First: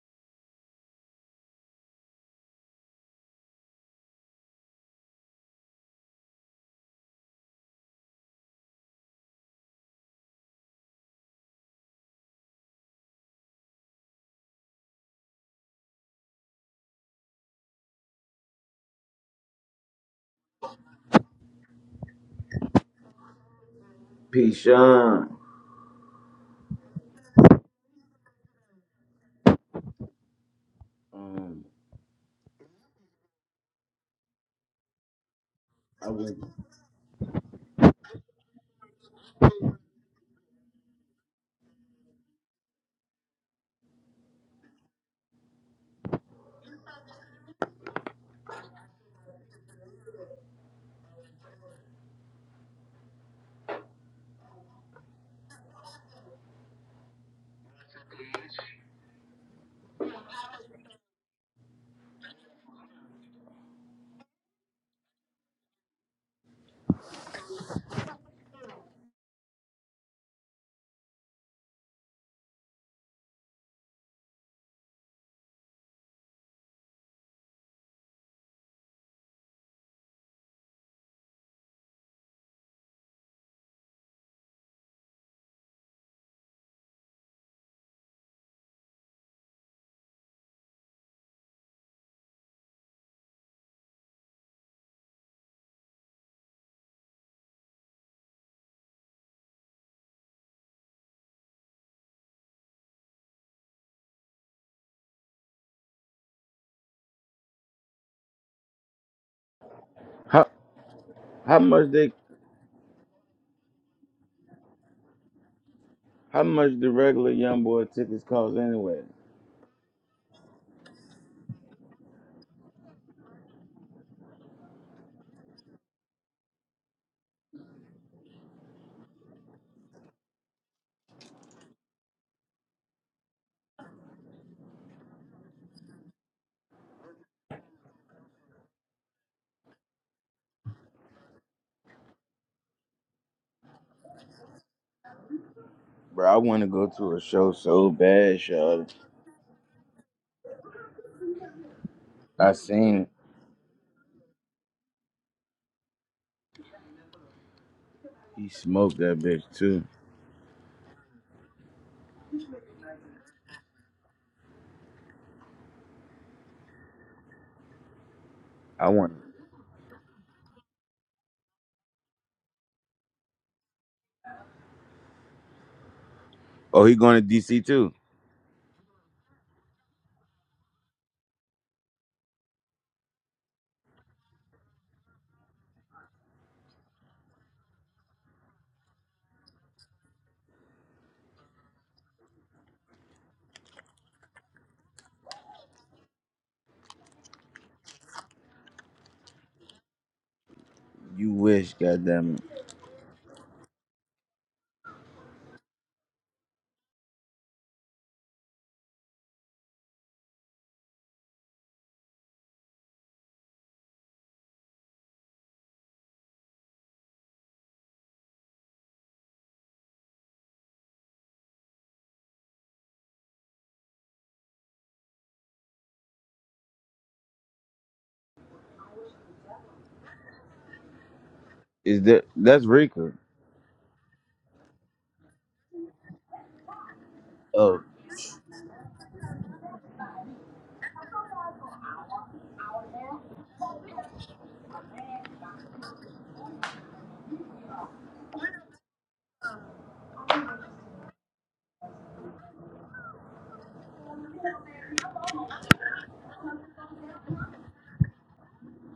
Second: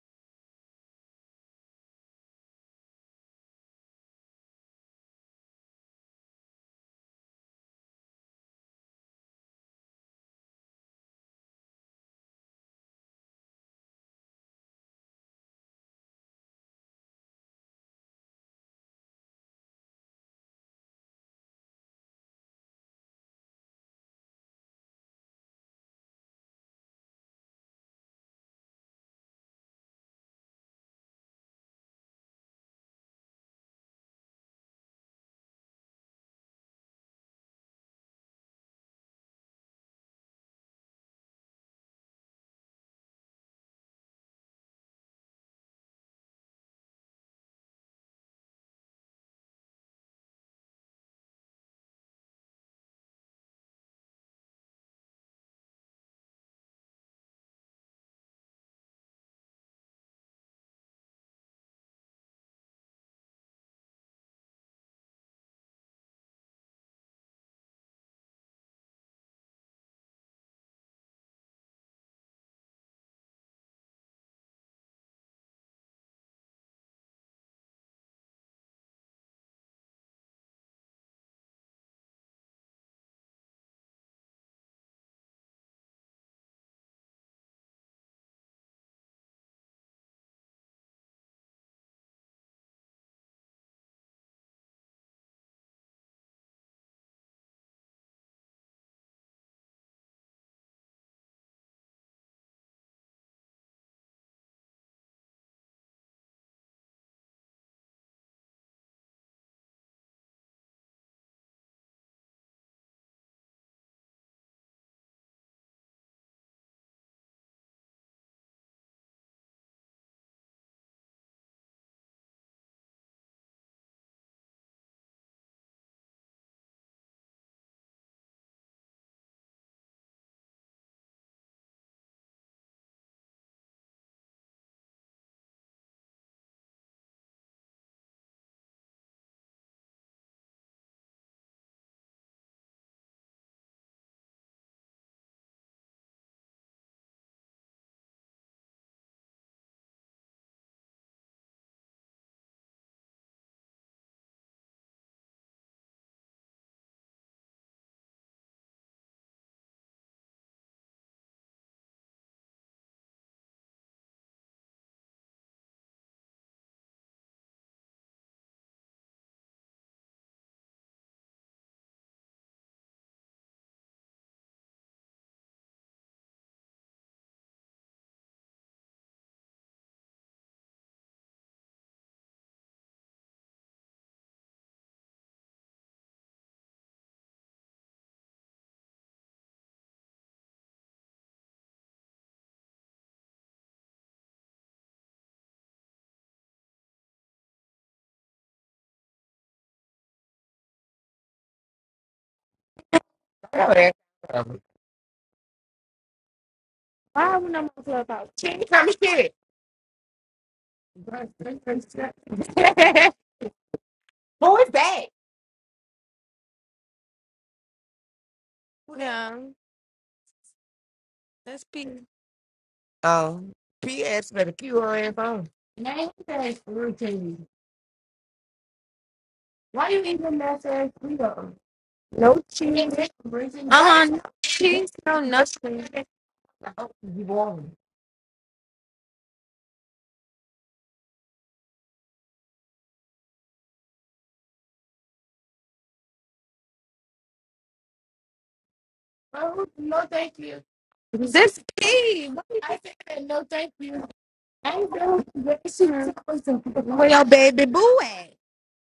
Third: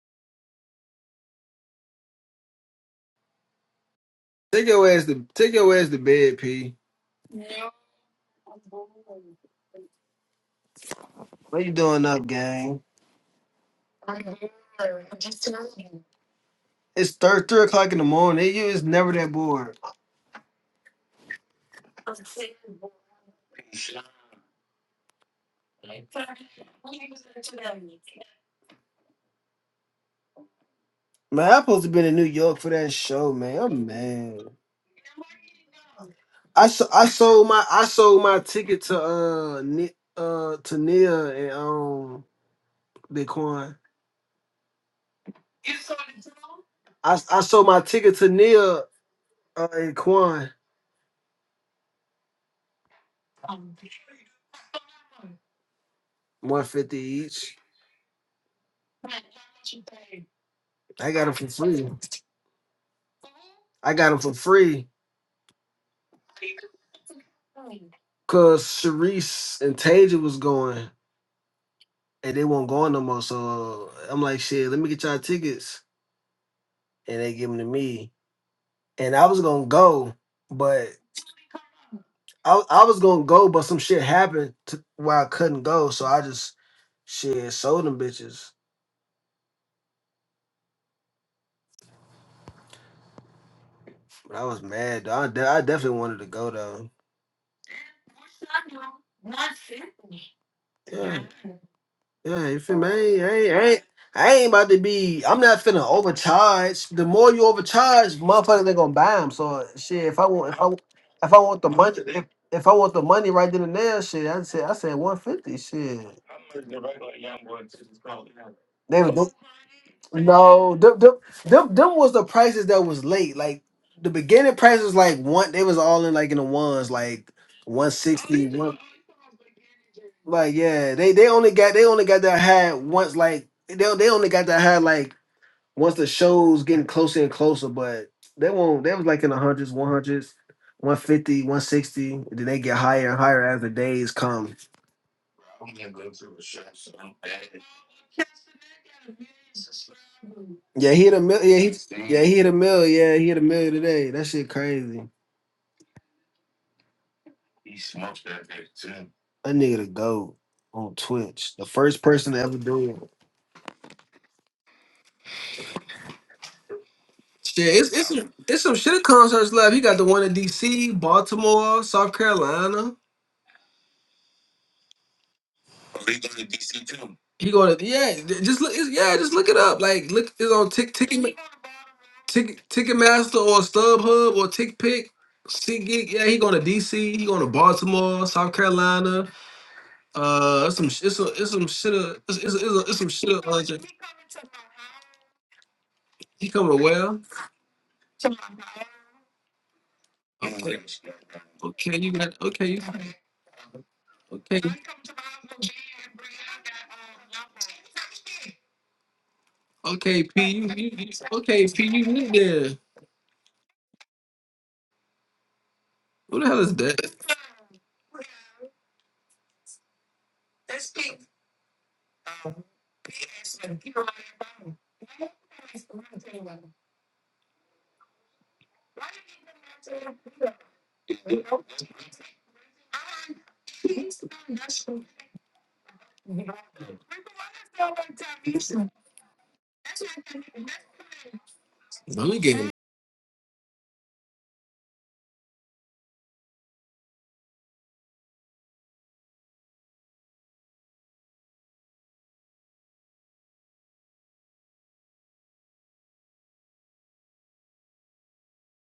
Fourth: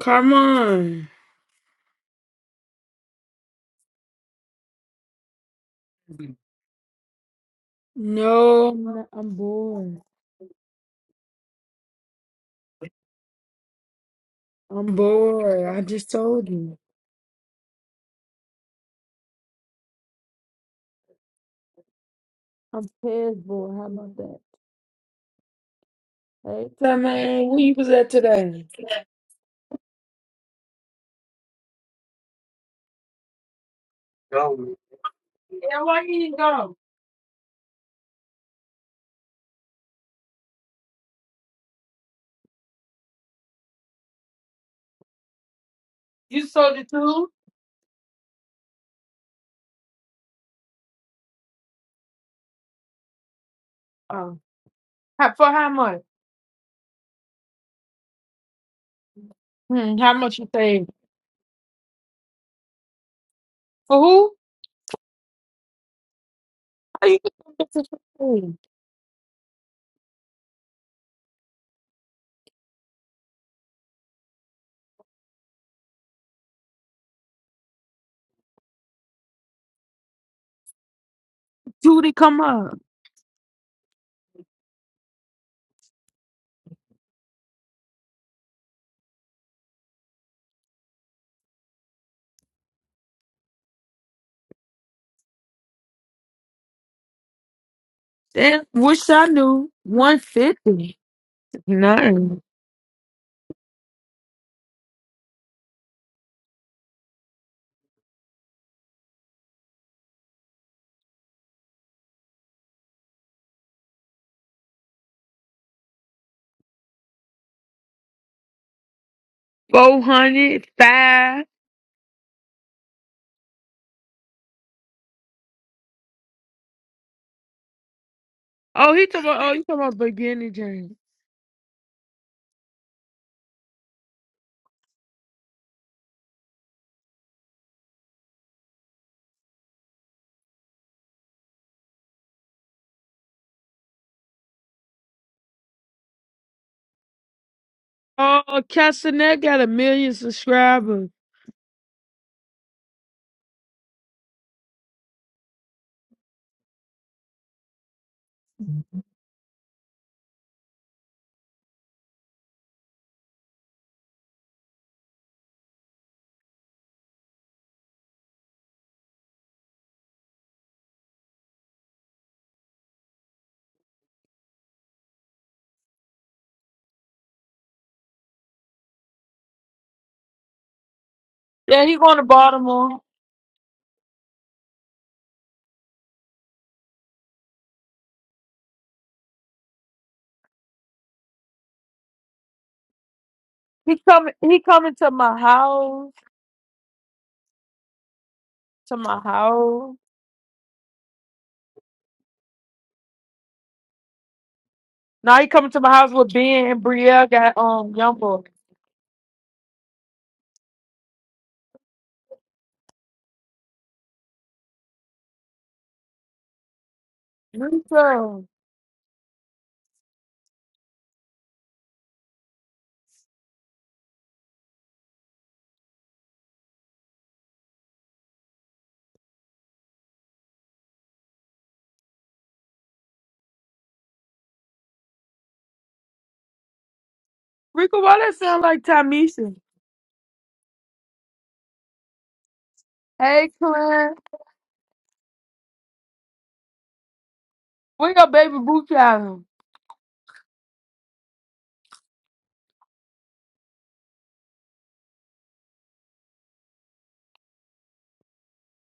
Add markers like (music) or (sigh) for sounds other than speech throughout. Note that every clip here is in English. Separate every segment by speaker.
Speaker 1: Come on.
Speaker 2: Take your ass to take your ass to bed, P.
Speaker 1: No, I'm bored.
Speaker 2: What you doing up, gang?
Speaker 1: I'm bored. I just told you.
Speaker 2: It's thir- three o'clock in the morning. You is never that bored.
Speaker 1: I'm past bored. How about that?
Speaker 3: P-Sean.
Speaker 1: Hey, So, man, where you was at today?
Speaker 2: Man, I
Speaker 3: Um,
Speaker 2: supposed to been in New York for that show, man. I'm mad.
Speaker 1: Go. Yeah, why
Speaker 3: I
Speaker 1: you
Speaker 3: went.
Speaker 1: didn't
Speaker 2: I,
Speaker 1: go?
Speaker 2: so- I sold my I sold my ticket to uh Ni- uh to Nia and um Bitcoin.
Speaker 1: You sold it
Speaker 2: I
Speaker 1: too?
Speaker 2: I sold my ticket to Nia uh, and Quan
Speaker 1: Oh. How, for how much?
Speaker 2: one fifty each.
Speaker 1: Hmm, how much you saved?
Speaker 2: I got them for free. I
Speaker 1: For
Speaker 2: got them for
Speaker 1: who?
Speaker 2: free
Speaker 1: How you get them bitches for free?
Speaker 2: because Sharice and Taja was going. and they won't go on no more. So I'm like, shit, let me get y'all tickets. And they give them to me. And I was gonna go, but
Speaker 1: Two to come
Speaker 2: I,
Speaker 1: up.
Speaker 2: I was gonna go, but some shit happened to where I couldn't go. So I just shit sold them bitches. But I was mad. Though. I, de- I definitely wanted to go though.
Speaker 1: Damn, wish I knew. 150. Nine.
Speaker 2: Yeah, Hey, I ain't, I ain't about to be. I'm not finna overcharge. The more you overcharge, motherfuckers they gonna buy them. So shit, if I
Speaker 3: How
Speaker 2: want, if I, if I
Speaker 3: how
Speaker 2: want the
Speaker 3: much
Speaker 2: money,
Speaker 3: they
Speaker 2: if, if I want the money right then and there, shit, I said, I said 150. Shit,
Speaker 3: how much the regular young boy tickets cost anyway?
Speaker 2: they
Speaker 1: 400.
Speaker 2: oh, them, them,
Speaker 1: Five.
Speaker 2: them, them was the prices that was late. Like the beginning price was like one. They was all in like in the ones, like one six.
Speaker 1: Oh, he talking about, oh, you talking about beginning,
Speaker 2: Like
Speaker 1: James.
Speaker 2: yeah, they they only got they only got that high once. Like they they only got that high like once the show's getting closer and closer, but they won't. They was like in the hundreds, one hundreds, one fifty, one sixty. Then they get higher and higher as the days come.
Speaker 3: Bro, I want to go to a show so bad,
Speaker 1: Oh,
Speaker 3: y'all.
Speaker 1: Castanet got a million
Speaker 2: Yeah, he
Speaker 1: subscribers.
Speaker 2: hit a mill. Yeah, he hit
Speaker 3: I
Speaker 2: a mill.
Speaker 3: seen
Speaker 2: Yeah, he hit a million today. That shit crazy.
Speaker 3: he smoked that bitch
Speaker 2: That nigga
Speaker 3: too.
Speaker 2: the goat on Twitch. The first person to ever do it. Shit, it's it's some, it's some
Speaker 3: I
Speaker 2: shit
Speaker 3: want.
Speaker 2: concerts left. He got the one in D.C., Baltimore, South Carolina.
Speaker 3: Oh, he going to
Speaker 2: He
Speaker 3: DC
Speaker 2: going to
Speaker 3: too?
Speaker 2: yeah. Just look. It's, yeah, just look it up. Like look, it's on Tick Ticket.
Speaker 1: Yeah, he going to
Speaker 2: Ticket
Speaker 1: Baltimore.
Speaker 2: Ticketmaster or StubHub or TickPick. SeatGeek, yeah, he going to DC, he going to Baltimore, South Carolina. Uh, it's some, sh- it's some, it's some shit. uh, It's, it's, it's, it's some shit. uh, like-
Speaker 1: He coming. He coming to my house.
Speaker 2: He coming to where?
Speaker 1: To my house.
Speaker 2: Okay,
Speaker 3: You wish,
Speaker 2: okay, you got
Speaker 3: goddamn it.
Speaker 2: okay, you
Speaker 4: Really? Um,
Speaker 2: okay,
Speaker 1: Now he coming to my house with Ben and Brielle.
Speaker 4: Why would
Speaker 1: Got
Speaker 4: no more
Speaker 1: um young
Speaker 4: clubhouse?
Speaker 1: boy.
Speaker 4: She ain't coming shit.
Speaker 2: okay, P, you, you, you okay, P, you need there.
Speaker 4: (laughs) Who is that?
Speaker 2: Who the hell is that?
Speaker 1: Rico.
Speaker 4: Yeah, that's P. oh, P.S. better keep her ass on. her phone. Name that routine. Why you even mess with Leo?
Speaker 3: Is that
Speaker 4: No
Speaker 3: that's
Speaker 4: cheating.
Speaker 3: Rika?
Speaker 4: Uh, huh. down. she's no nothing. Oh, You want? me?
Speaker 3: Oh,
Speaker 1: Rico, why that sound like Tamisha?
Speaker 2: Let me get
Speaker 1: Hey, Clint. Where your baby boo child?
Speaker 4: Oh, no, thank you. This P. What is I said no, thank you. I'm doing great. Where your baby boo at?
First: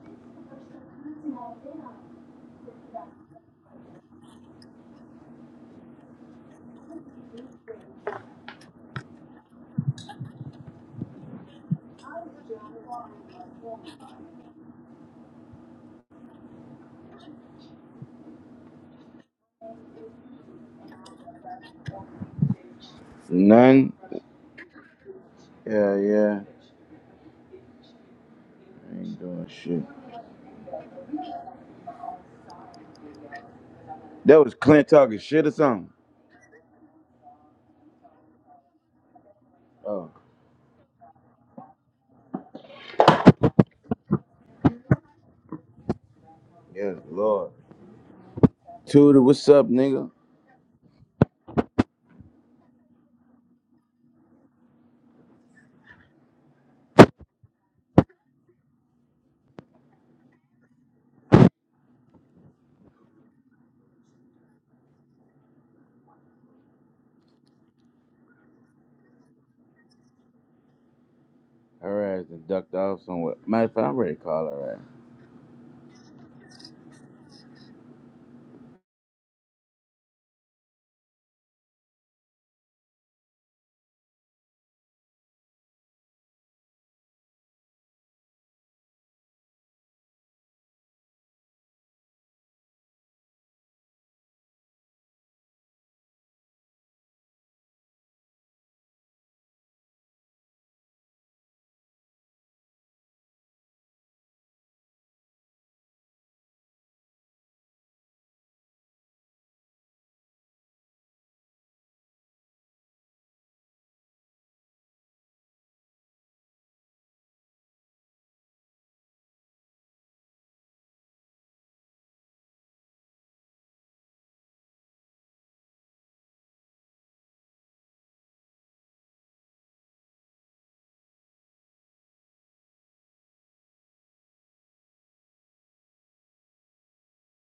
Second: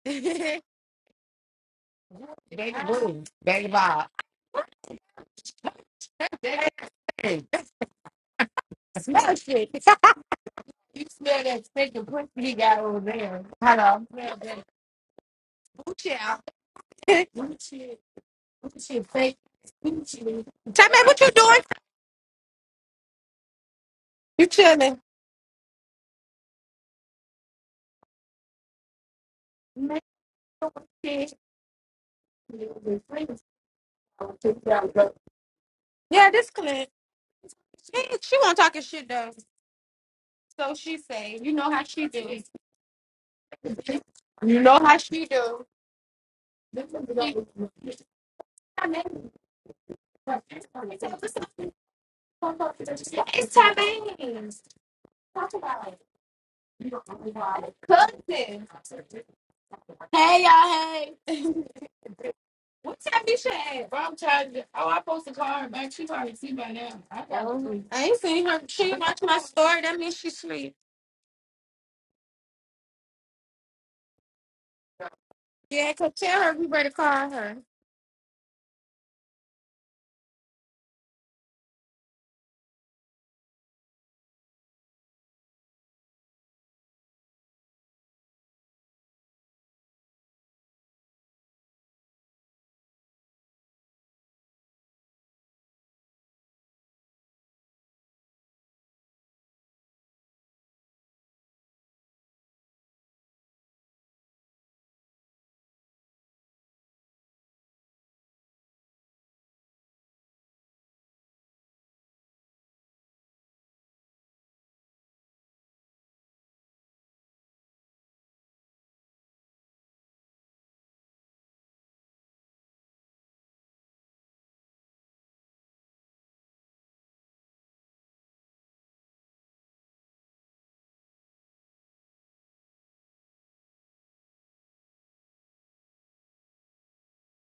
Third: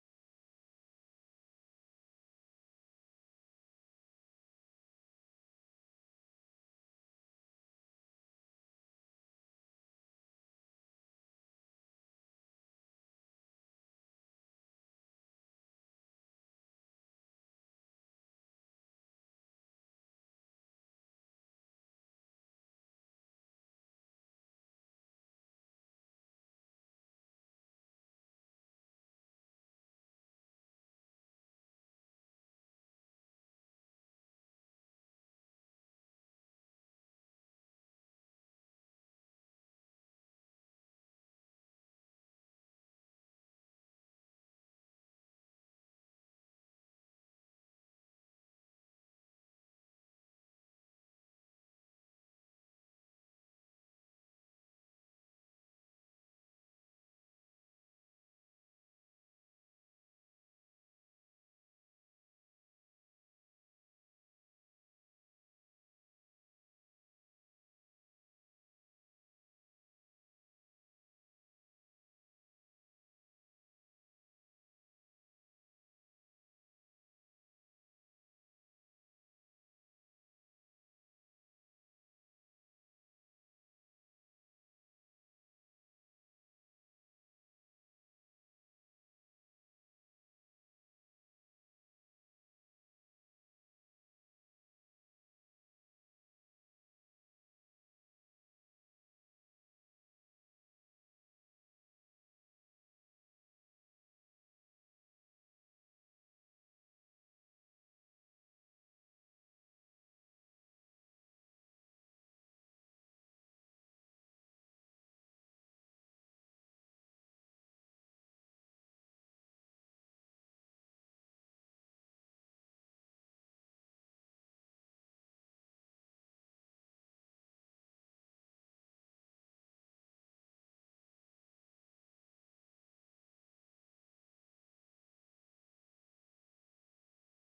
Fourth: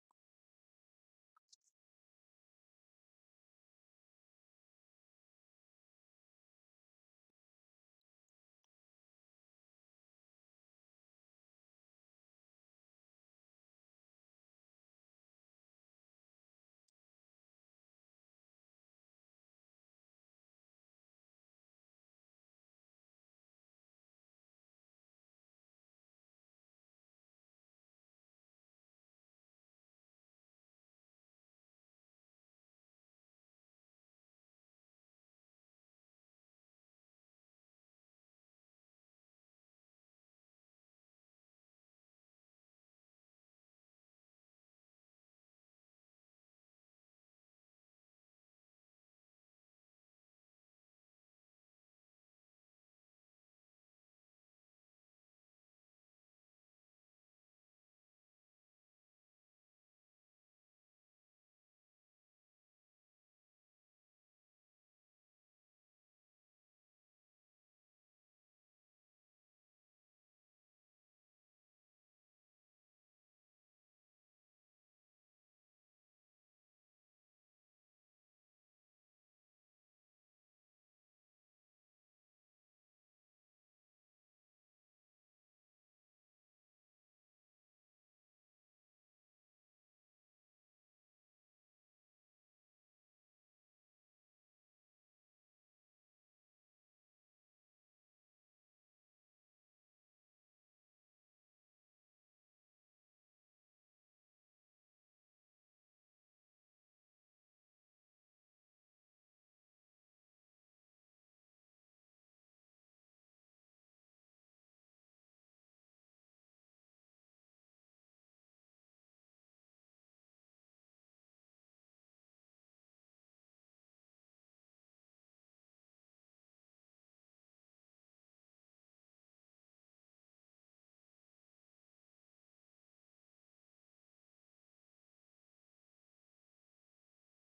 Speaker 4: (laughs) baby boo, baby Bob. That thing. Smell shit. (laughs) you smell that stinking pussy he got over there. Hello. Smell that boo shit. out. (laughs) Boo shit. Boo shit. Fake. Boo shit. Tell me what you doing.
Speaker 3: none.
Speaker 4: You chilling.
Speaker 3: Yeah, yeah. I ain't doing shit.
Speaker 4: Man, shit.
Speaker 3: That was Clint talking shit or something.
Speaker 4: Yeah, this clip. She, she won't talking shit though.
Speaker 3: Oh,
Speaker 4: So she say, you know how she do. You know how she do. It's
Speaker 3: yes, Lord. Tudor,
Speaker 4: Tabane's.
Speaker 3: what's up, nigga?
Speaker 4: Talk about it. Cousin. Hey y'all, hey. (laughs) What time you at? Bro, I'm trying to. Oh, I posted call her back. She probably see by now. I, probably Oh, I ain't seen her. She watched my story. That means she sleep.
Speaker 3: Her ass and ducked off somewhere. Matter of fact, I'm ready to call her ass.
Speaker 4: Yeah, cause tell her we better call her.